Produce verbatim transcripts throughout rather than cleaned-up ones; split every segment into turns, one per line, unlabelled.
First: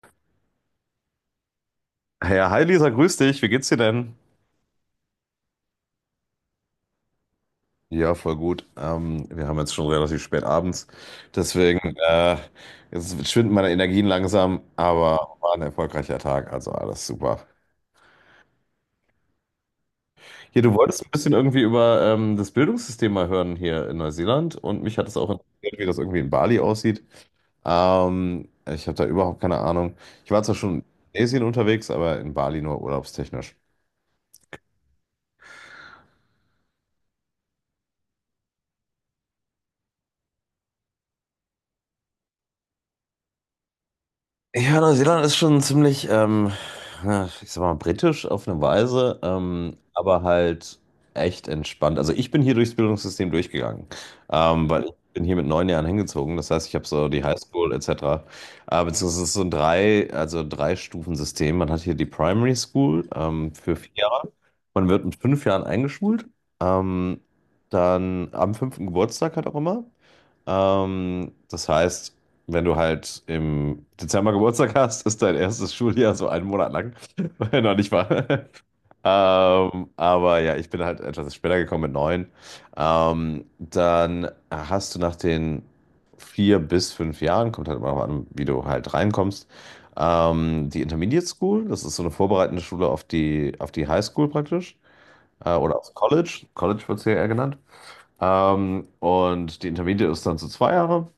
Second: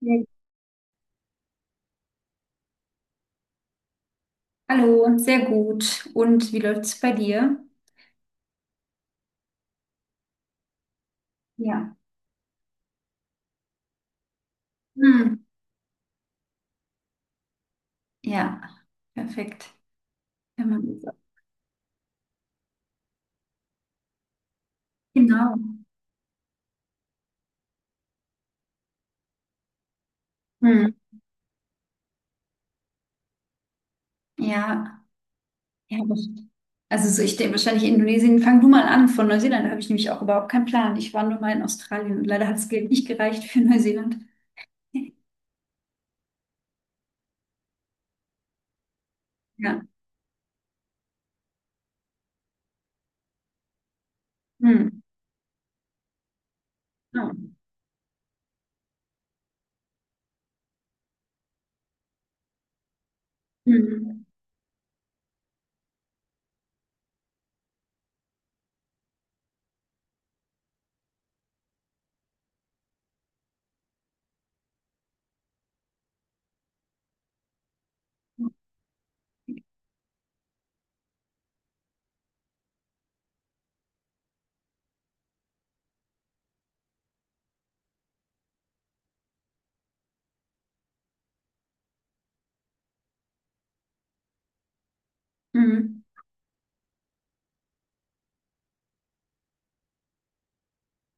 Ja.
Ja, hi Lisa, grüß dich. Wie geht's dir denn?
Hallo, sehr gut. Und wie läuft's bei dir?
Ja, voll gut. Ähm, wir haben jetzt schon relativ spät abends. Deswegen,
Ja.
äh, jetzt schwinden meine Energien langsam, aber
Hm.
war ein erfolgreicher Tag, also alles super.
Ja, perfekt.
Hier,
Wenn
du
man.
wolltest ein bisschen irgendwie über ähm, das Bildungssystem mal hören hier in Neuseeland und mich hat es auch
Genau.
interessiert, wie das irgendwie in Bali aussieht. Ähm, ich habe da überhaupt keine Ahnung. Ich war zwar schon in
Hm.
Indonesien unterwegs, aber in Bali nur urlaubstechnisch.
Ja, ja, aber. Also so, ich denke wahrscheinlich Indonesien. Fang du mal an. Von Neuseeland habe ich nämlich auch überhaupt keinen Plan. Ich war nur mal in Australien und leider hat das Geld nicht gereicht für Neuseeland.
Ja, Neuseeland ist schon ziemlich, ähm, ja, ich sag mal, britisch auf eine Weise, ähm,
Ja.
aber halt echt entspannt. Also ich bin hier durchs Bildungssystem durchgegangen, ähm, weil ich
Hm.
bin hier mit neun Jahren hingezogen. Das heißt, ich habe so die
Ja.
Highschool et cetera. Äh, beziehungsweise es ist so ein drei, also Drei-Stufen-System. Man hat hier die Primary School ähm, für vier
Hm.
Jahre. Man wird mit fünf Jahren eingeschult. Ähm, Dann am fünften Geburtstag halt auch immer. Ähm, das heißt, wenn du halt im Dezember Geburtstag hast, ist dein erstes Schuljahr so einen Monat lang. Noch nicht wahr? Ähm, aber ja, ich bin halt etwas später gekommen mit neun. Ähm, dann hast du nach den vier bis fünf Jahren, kommt halt immer noch an, wie du halt reinkommst, ähm, die Intermediate School. Das ist so eine vorbereitende Schule auf die, auf die High School praktisch. Äh, oder aufs
Hm.
College. College wird es hier eher genannt. Ähm, und die Intermediate ist dann so zwei Jahre.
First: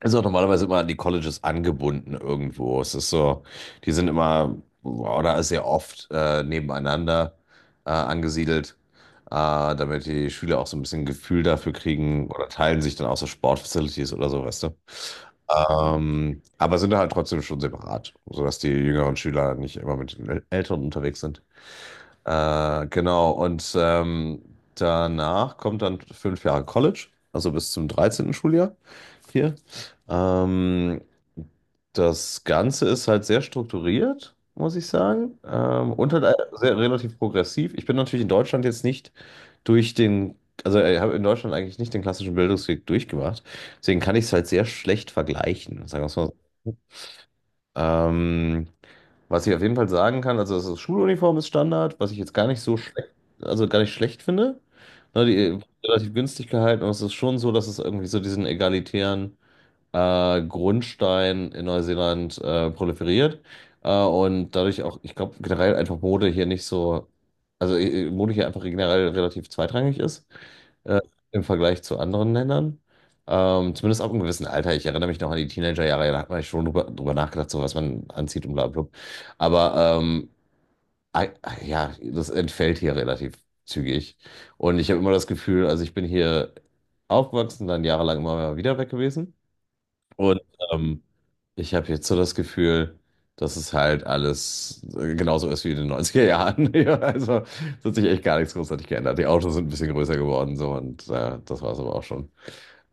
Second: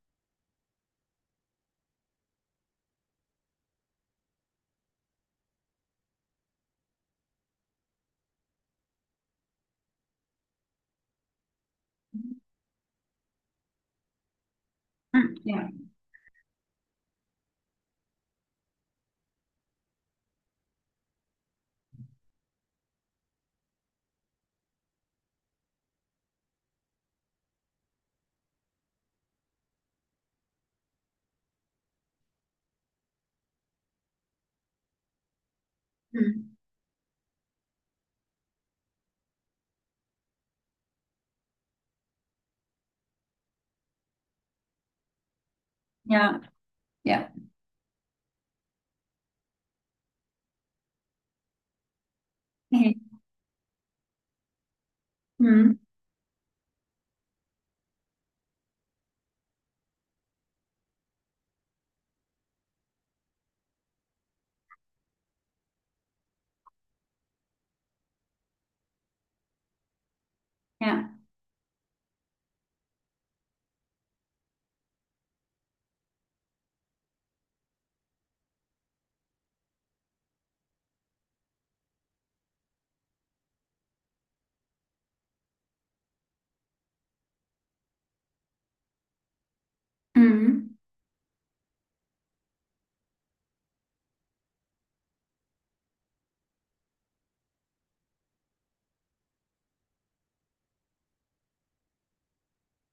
Ist auch normalerweise immer an die Colleges angebunden irgendwo. Es ist so, die sind immer oder sehr oft äh, nebeneinander äh, angesiedelt, äh, damit die Schüler auch so ein bisschen Gefühl dafür kriegen oder teilen sich dann auch so Sportfacilities oder so, weißt du.
Hm. Ja.
Ähm, aber sind halt trotzdem schon separat, sodass die jüngeren Schüler nicht immer mit den Äl- Älteren unterwegs sind. Äh, genau, und ähm, danach kommt dann fünf Jahre College, also bis zum dreizehnten Schuljahr hier. Ähm, Das Ganze ist halt sehr strukturiert, muss ich sagen, ähm, und halt äh,
Hm.
sehr relativ progressiv. Ich bin natürlich in Deutschland jetzt nicht durch den, also äh, ich habe in Deutschland eigentlich nicht den klassischen Bildungsweg durchgemacht, deswegen kann ich es halt sehr schlecht vergleichen, sagen wir es mal
Ja.
so.
Ja.
Ähm, Was ich auf jeden Fall sagen kann, also das Schuluniform ist Standard, was ich jetzt gar nicht so
Hey.
schlecht, also gar nicht schlecht finde. Ne, die wird
Hm.
relativ günstig gehalten und es ist schon so, dass es irgendwie so diesen egalitären äh, Grundstein in Neuseeland äh, proliferiert. Äh, und dadurch auch, ich glaube, generell einfach Mode hier nicht so, also äh, äh, Mode hier einfach generell relativ zweitrangig ist äh,
Ja.
im Vergleich zu anderen Ländern. Ähm, zumindest ab einem gewissen Alter. Ich erinnere mich noch an die Teenagerjahre, da hat man ja schon drüber, drüber nachgedacht, so was man anzieht und bla bla. Aber ähm, ei- ja, das entfällt hier relativ zügig. Und ich habe immer das Gefühl, also ich bin hier aufgewachsen, dann jahrelang immer wieder weg gewesen. Und
Hm.
ähm, ich habe jetzt so das Gefühl, dass es halt alles äh, genauso ist wie in den neunziger Jahren. Ja, also es hat sich echt gar nichts großartig geändert. Die Autos sind ein bisschen größer geworden so und äh, das war es aber auch schon.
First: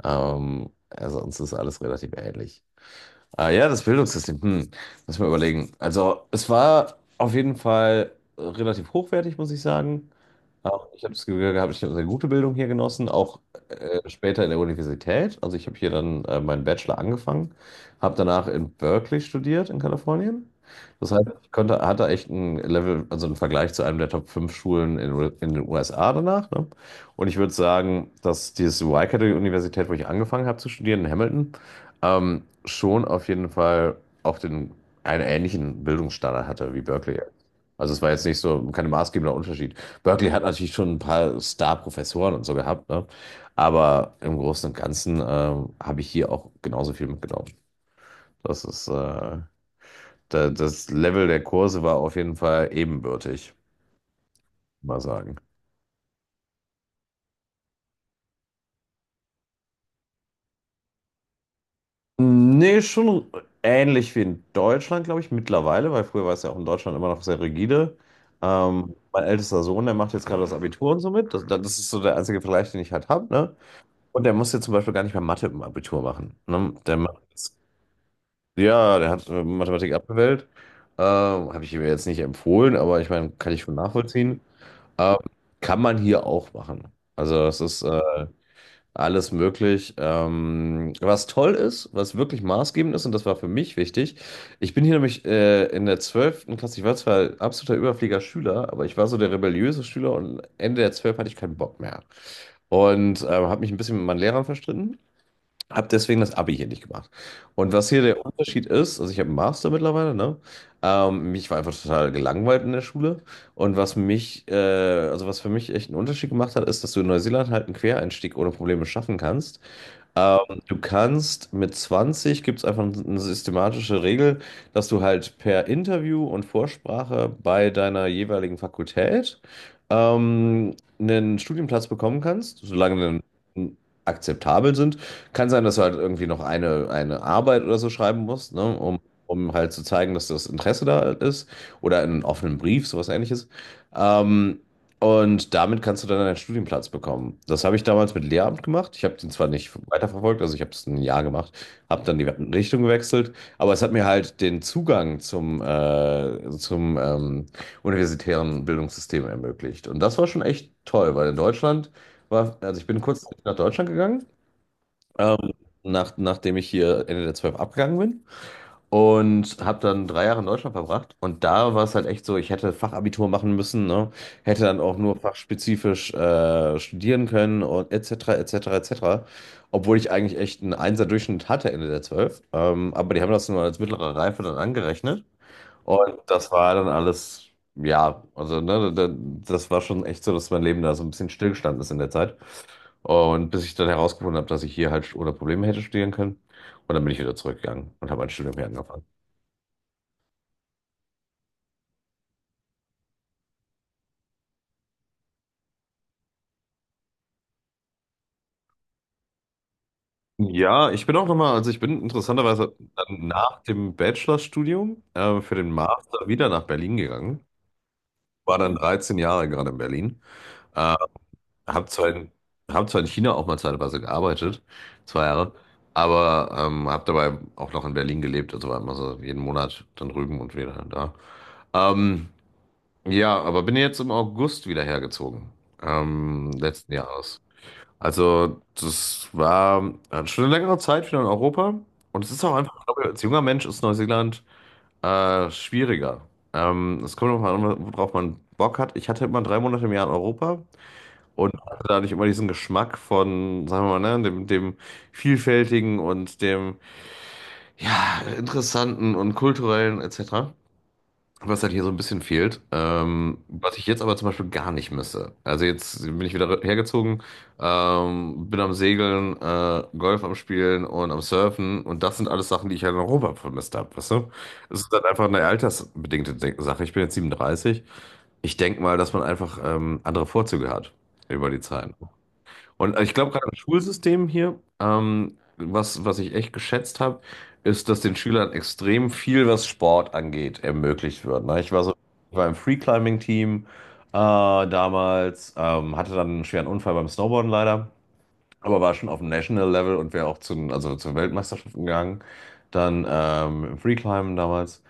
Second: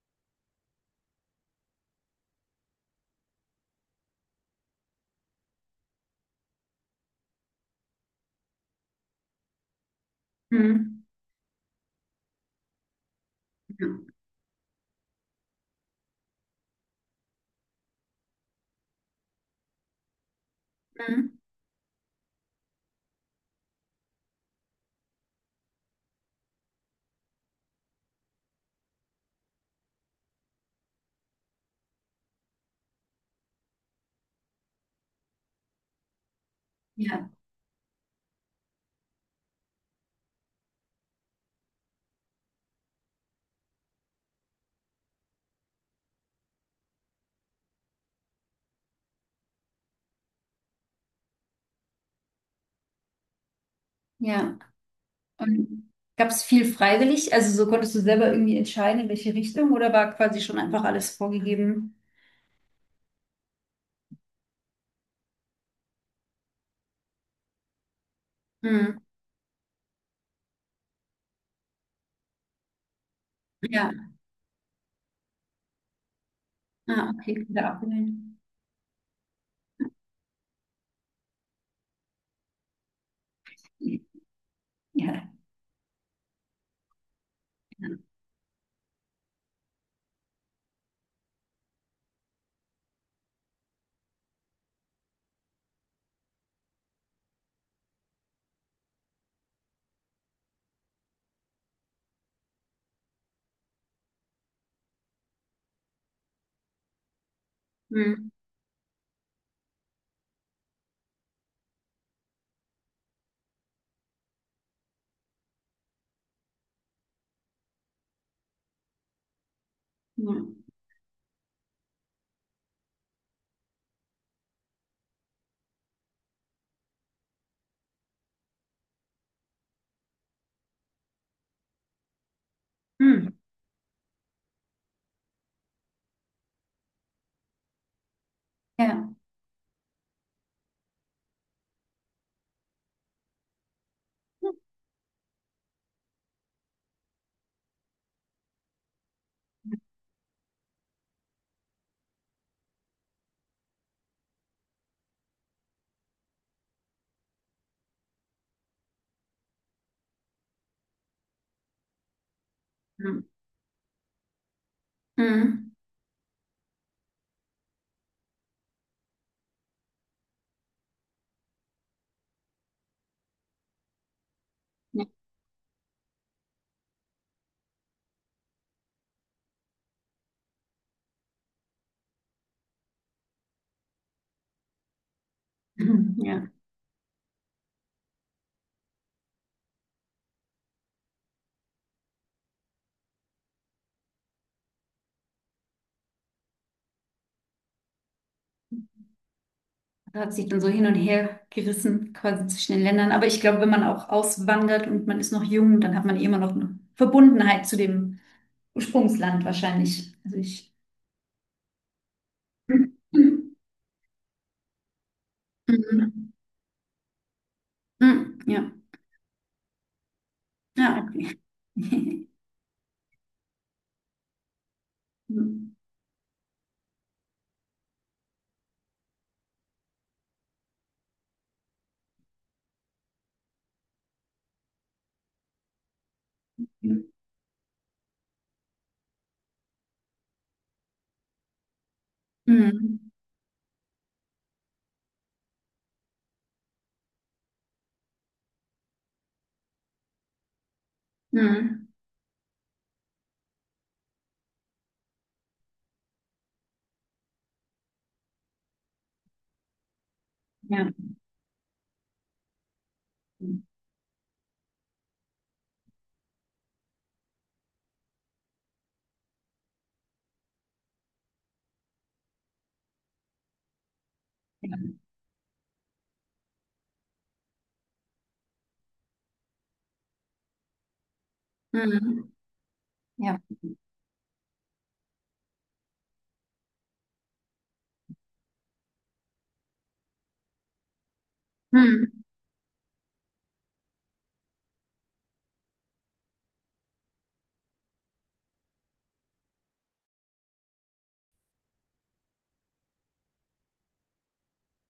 Ähm, also uns ist alles relativ ähnlich. Ah ja, das Bildungssystem. Hm, muss ich mal überlegen. Also, es war auf jeden Fall relativ hochwertig, muss ich sagen. Auch ich
Hm.
habe das Gefühl gehabt, ich habe eine gute Bildung hier genossen, auch
Ja.
äh, später in der Universität. Also ich habe hier dann äh, meinen Bachelor angefangen, habe danach in Berkeley studiert in Kalifornien. Das heißt,
Hm.
ich konnte, hatte echt ein Level, also einen Vergleich zu einem der Top fünf Schulen in, U- in den U S A danach. Ne? Und ich würde sagen, dass diese Y-Universität, wo ich angefangen habe zu studieren in Hamilton, ähm, schon auf jeden Fall auch den, einen ähnlichen Bildungsstandard hatte wie Berkeley.
Ja.
Also es war jetzt nicht so kein maßgebender Unterschied. Berkeley hat natürlich schon ein paar Star-Professoren und so gehabt, ne? Aber im Großen und Ganzen ähm, habe ich hier auch genauso viel mitgenommen. Das ist, äh, da, Das Level der Kurse war auf jeden Fall ebenbürtig,
Ja.
mal sagen.
Und gab es viel freiwillig? Also so konntest du selber irgendwie entscheiden, in welche Richtung, oder war quasi schon einfach alles vorgegeben?
Nee, schon ähnlich wie in Deutschland, glaube ich, mittlerweile, weil früher war es ja auch in Deutschland immer noch sehr rigide. Ähm,
Hm.
mein ältester Sohn, der macht jetzt gerade das Abitur und so mit. Das, das ist so der einzige Vergleich, den ich halt habe, ne?
Ja,
Und der muss jetzt zum Beispiel gar nicht mehr Mathe im Abitur machen. Ne? Der
ah,
macht
okay,
jetzt,
wieder abwählen.
ja, der hat äh, Mathematik abgewählt. Ähm, habe ich ihm jetzt nicht empfohlen, aber ich meine, kann ich schon nachvollziehen. Ähm,
Ja.
Kann man hier auch machen. Also es ist äh, alles möglich. Ähm, was toll ist, was wirklich maßgebend ist, und das war für mich wichtig, ich bin hier nämlich äh, in der zwölften Klasse, ich war zwar absoluter Überflieger-Schüler, aber ich war so der rebelliöse Schüler und Ende der zwölf hatte ich keinen Bock mehr. Und ähm, habe mich ein bisschen mit meinen Lehrern verstritten. Hab deswegen das Abi hier nicht gemacht. Und was hier der
Hm.
Unterschied ist, also ich habe einen Master mittlerweile, ne? Ähm, mich war einfach total gelangweilt in der Schule. Und was mich, äh, also was für mich echt einen Unterschied gemacht hat, ist, dass du in Neuseeland halt einen Quereinstieg ohne Probleme schaffen kannst.
Ja.
Ähm, Du kannst mit zwanzig gibt es einfach eine systematische Regel, dass du halt per Interview und Vorsprache bei deiner jeweiligen Fakultät ähm, einen Studienplatz bekommen kannst, solange
Hm.
die akzeptabel sind. Kann sein, dass du halt irgendwie noch eine, eine Arbeit oder so schreiben musst, ne, um,
Ja.
um halt zu zeigen, dass das Interesse da ist oder einen offenen Brief, sowas ähnliches. Ähm, und damit kannst du dann einen Studienplatz bekommen. Das habe ich damals mit Lehramt gemacht. Ich habe den zwar nicht weiterverfolgt, also ich habe es ein Jahr gemacht, habe dann die Richtung gewechselt, aber es hat mir halt den Zugang zum, äh, zum ähm, universitären Bildungssystem ermöglicht. Und das war schon echt toll, weil in Deutschland war, also ich bin
Hm.
kurz nach Deutschland gegangen, ähm,
Hm.
nach, nachdem ich hier Ende der zwölf abgegangen bin. Und habe dann drei Jahre in Deutschland verbracht. Und da war es halt echt so, ich hätte Fachabitur machen müssen, ne? Hätte dann auch
Ja.
nur fachspezifisch äh, studieren können und et cetera, et cetera, et cetera. Obwohl ich eigentlich echt einen Einser-Durchschnitt hatte Ende der zwölf. Ähm, aber die haben das nur als mittlere Reife dann angerechnet.
Hm.
Und
Ja.
das war dann alles, ja, also ne, da- da- das war schon echt so, dass mein Leben da so ein bisschen stillgestanden ist in der Zeit. Und bis ich dann herausgefunden habe, dass ich hier halt ohne Probleme hätte studieren können. Und dann bin ich wieder zurückgegangen und habe mein Studium hier angefangen.
Das hat sich dann so hin und her gerissen, quasi zwischen den Ländern. Aber ich glaube, wenn man auch auswandert und man ist noch jung, dann hat man eh immer noch eine Verbundenheit zu dem Ursprungsland wahrscheinlich. Also ich.
Ja, ich bin auch nochmal, also ich bin interessanterweise
Mhm.
dann nach dem Bachelorstudium äh, für den Master
Mhm.
wieder nach Berlin gegangen. War
Ja.
dann dreizehn Jahre gerade in Berlin.
Ja,
Äh,
okay.
hab zwar in, Hab zwar in China auch mal zeitweise gearbeitet, zwei Jahre,
Mhm.
aber ähm, hab dabei auch noch in Berlin gelebt, also war immer so jeden Monat dann drüben und wieder da. Ähm, ja, aber bin jetzt im August wieder hergezogen, ähm, letzten Jahres. Also, das war äh, schon eine längere Zeit wieder in Europa. Und es ist auch einfach, ich
Mhm.
glaube, als junger Mensch ist Neuseeland äh, schwieriger. Ähm, es kommt nochmal an, worauf man Bock hat. Ich hatte immer drei Monate im Jahr in Europa und hatte
Mhm.
dadurch immer diesen Geschmack von, sagen wir mal, ne, dem, dem Vielfältigen und dem, ja, Interessanten und Kulturellen et cetera.
Ja.
Was halt hier so ein bisschen fehlt, ähm, was ich jetzt aber zum Beispiel gar nicht misse. Also jetzt bin ich wieder hergezogen, ähm, bin am Segeln, äh, Golf am Spielen und am Surfen und das sind alles Sachen, die ich halt in Europa vermisst habe, weißt du?
Ja.
Es ist halt einfach eine altersbedingte De- Sache. Ich bin jetzt siebenunddreißig. Ich denke mal, dass man einfach ähm, andere Vorzüge hat über die Zeit.
Mhm.
Und ich glaube,
Ja.
gerade im Schulsystem hier, ähm, was, was ich echt geschätzt habe, ist, dass den Schülern extrem viel, was Sport angeht, ermöglicht wird. Ne? Ich war so,
Mhm.
ich war im Free-Climbing-Team äh, damals, ähm, hatte dann einen schweren Unfall beim Snowboarden leider, aber war schon auf dem National Level und wäre auch zu, also zu Weltmeisterschaften gegangen. Dann ähm, im Free-Climben damals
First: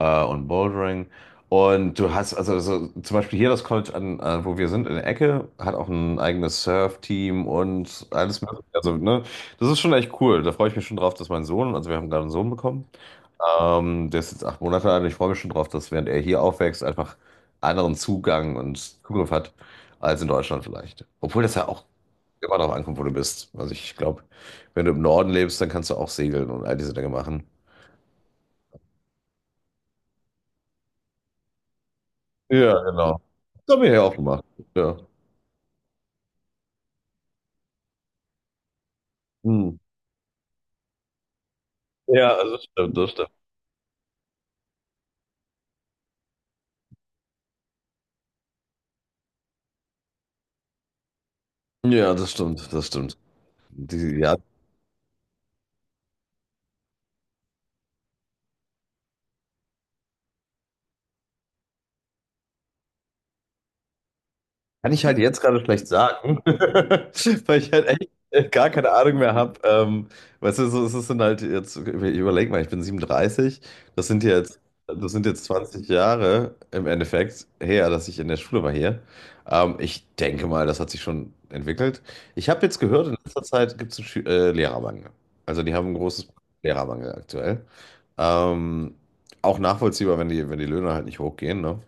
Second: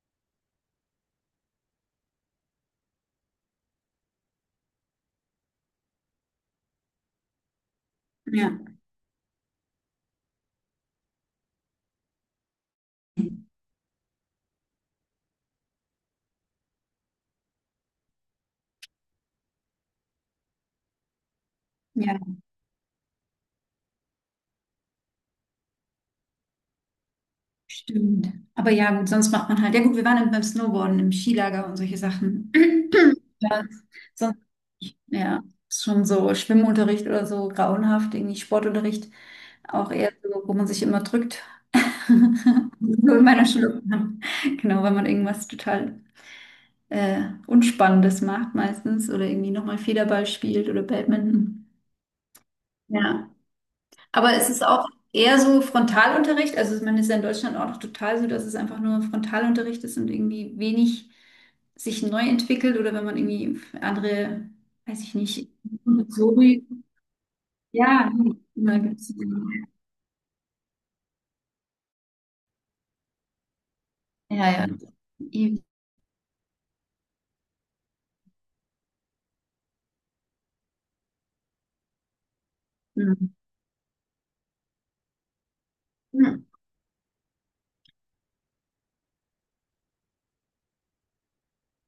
äh, und Bouldering. Und du hast, also so, zum Beispiel hier das College, an, äh, wo wir sind, in der Ecke, hat auch ein eigenes Surf-Team und alles
Ja,
Mögliche. Also, ne, das ist schon echt cool. Da freue ich mich schon drauf, dass mein Sohn, also wir haben gerade einen Sohn bekommen, ähm, der ist jetzt acht Monate alt und ich freue mich schon drauf, dass während er hier aufwächst, einfach anderen Zugang und Zugriff hat als in Deutschland vielleicht. Obwohl das ja auch
ja,
immer darauf ankommt, wo du bist. Also ich glaube, wenn du im Norden lebst, dann kannst du auch segeln und all diese Dinge machen.
stimmt. Aber ja, gut, sonst macht man halt. Ja, gut, wir waren beim Snowboarden im Skilager und solche Sachen.
Ja, genau.
Ja,
Das haben wir ja auch
sonst,
gemacht. Ja.
ja, ist schon so Schwimmunterricht oder so grauenhaft, irgendwie Sportunterricht
Hm.
auch eher so, wo man sich immer drückt.
Ja, das stimmt, das
So in
stimmt.
meiner Schule. Genau, wenn man irgendwas total äh, Unspannendes macht meistens oder irgendwie nochmal Federball spielt oder Badminton.
Ja, das stimmt, das stimmt.
Ja,
Die,
aber
ja,
es ist auch eher so Frontalunterricht. Also man ist ja in Deutschland auch noch total so, dass es einfach nur Frontalunterricht ist und irgendwie wenig sich neu entwickelt, oder wenn man irgendwie andere,
kann
weiß
ich
ich
halt jetzt
nicht,
gerade schlecht
so
sagen,
wie,
weil ich halt echt
ja,
äh, gar
immer
keine
gibt's,
Ahnung mehr habe. Ähm, weißt du, so, es ist dann halt jetzt, ich überleg mal, ich bin siebenunddreißig, das sind
ja,
jetzt,
ja.
das sind jetzt
Eben.
zwanzig Jahre im Endeffekt her, dass ich in der Schule war hier. Ähm, ich denke mal, das hat sich schon entwickelt. Ich habe jetzt gehört, in
Mhm.
letzter Zeit gibt es einen Schü- äh, Lehrermangel. Also die haben ein großes Lehrermangel aktuell. Ähm, Auch nachvollziehbar, wenn die, wenn die Löhne halt nicht hochgehen, ne?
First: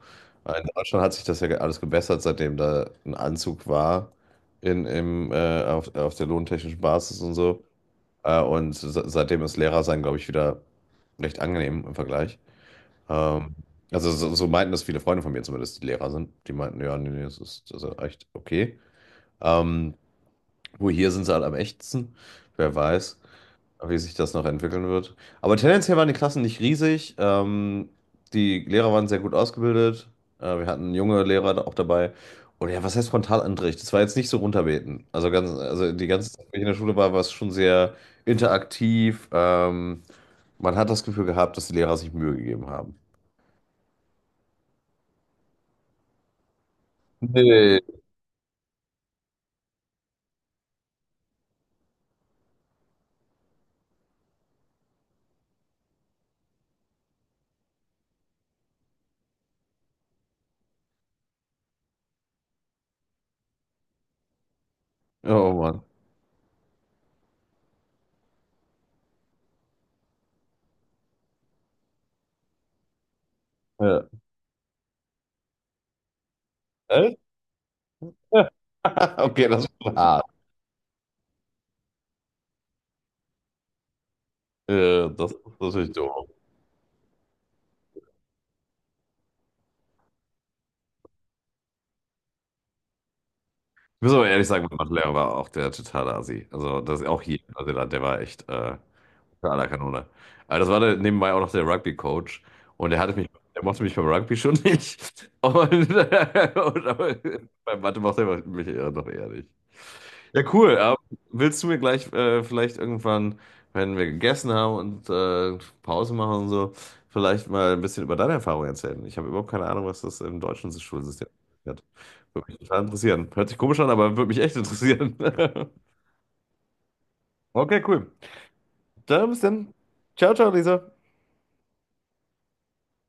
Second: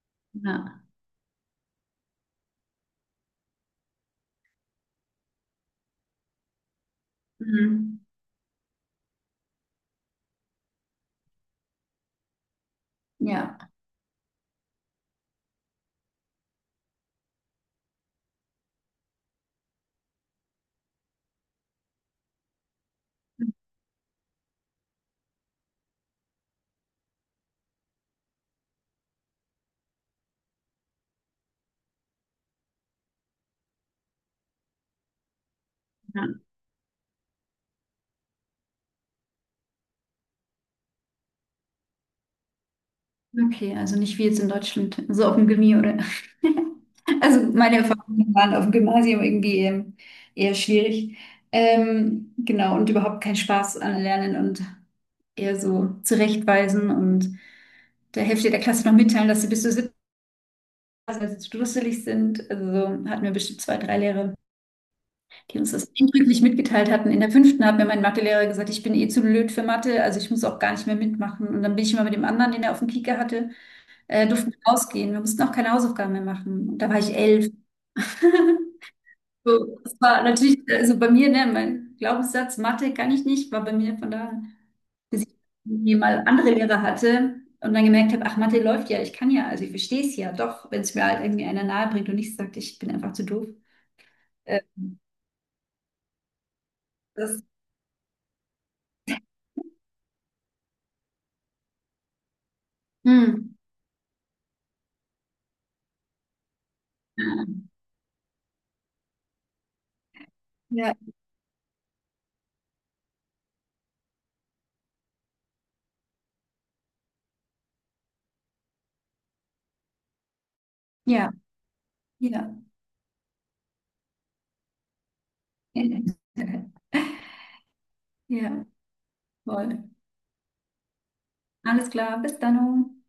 Äh, In
Ja.
Deutschland hat sich das ja ge- alles gebessert, seitdem da ein Anzug war in, im, äh, auf, auf der lohntechnischen Basis und so.
Mhm.
Äh, und se- seitdem ist Lehrer sein, glaube ich, wieder recht angenehm im Vergleich. Ähm,
Ja,
also so, so meinten das viele Freunde von mir zumindest, die Lehrer sind. Die meinten, ja, nee, nee, das ist, das ist, echt okay. Ähm, Wo hier sind sie halt am echtsten, wer weiß wie sich das noch entwickeln wird. Aber tendenziell waren die Klassen nicht riesig. Ähm, die Lehrer waren sehr gut ausgebildet. Äh, wir hatten junge Lehrer da auch dabei. Und ja, was heißt Frontalunterricht? Das war jetzt nicht so runterbeten. Also ganz, also die
ja,
ganze Zeit, wenn ich in der Schule war, war es schon sehr interaktiv. Ähm, man hat das Gefühl gehabt, dass die Lehrer sich Mühe gegeben haben.
okay, also nicht wie jetzt in Deutschland, so auf dem Gimmi oder. Also meine
Nee.
Erfahrungen waren auf dem Gymnasium irgendwie ähm, eher schwierig. Ähm, genau, und überhaupt keinen Spaß an Lernen und eher so zurechtweisen und der Hälfte der Klasse noch mitteilen, dass sie bis zur siebten Klasse dusselig sind. Also so hatten wir bestimmt zwei, drei Lehrer,
Oh
die uns
Mann.
das eindrücklich mitgeteilt hatten. In der fünften hat mir mein Mathelehrer gesagt, ich bin eh zu blöd für Mathe, also ich muss auch gar nicht mehr mitmachen. Und dann bin ich immer mit dem anderen, den er auf dem Kieker hatte,
Ja.
äh, durften wir rausgehen. Wir mussten auch keine Hausaufgaben mehr machen. Und da war ich
Echt?
elf.
Okay, das
So,
war
das war
hart.
natürlich, also bei mir, ne, mein Glaubenssatz, Mathe kann ich nicht, war bei mir von daher,
Äh,
bis
das,
ich
das ist natürlich
irgendwie mal
doof.
andere Lehrer hatte und dann gemerkt habe, ach, Mathe läuft ja, ich kann ja, also ich verstehe es ja doch, wenn es mir halt irgendwie einer nahe bringt und nicht sagt, ich bin einfach zu doof.
Ich muss aber ehrlich
Äh,
sagen, mein Mathelehrer war auch der totale Assi. Also das ist auch hier
Das,
in Neuseeland, der war echt äh, unter aller Kanone. Aber das war der, nebenbei auch noch der Rugby-Coach und der hatte mich,
hm.
der mochte mich beim Rugby schon nicht. Und, äh, und aber beim Mathe mochte er mich eher noch eher nicht. Ja, cool.
Ja,
Aber willst du mir gleich äh, vielleicht irgendwann, wenn wir gegessen haben und äh, Pause machen und so, vielleicht mal ein bisschen über deine Erfahrung erzählen? Ich habe überhaupt keine Ahnung, was das im deutschen Schulsystem
ja,
hat. Würde
ja.
mich total interessieren. Hört sich komisch an, aber würde mich echt interessieren. Okay, cool.
Ja,
Dann bis dann.
voll.
Ciao, ciao, Lisa.
Alles klar, bis dann.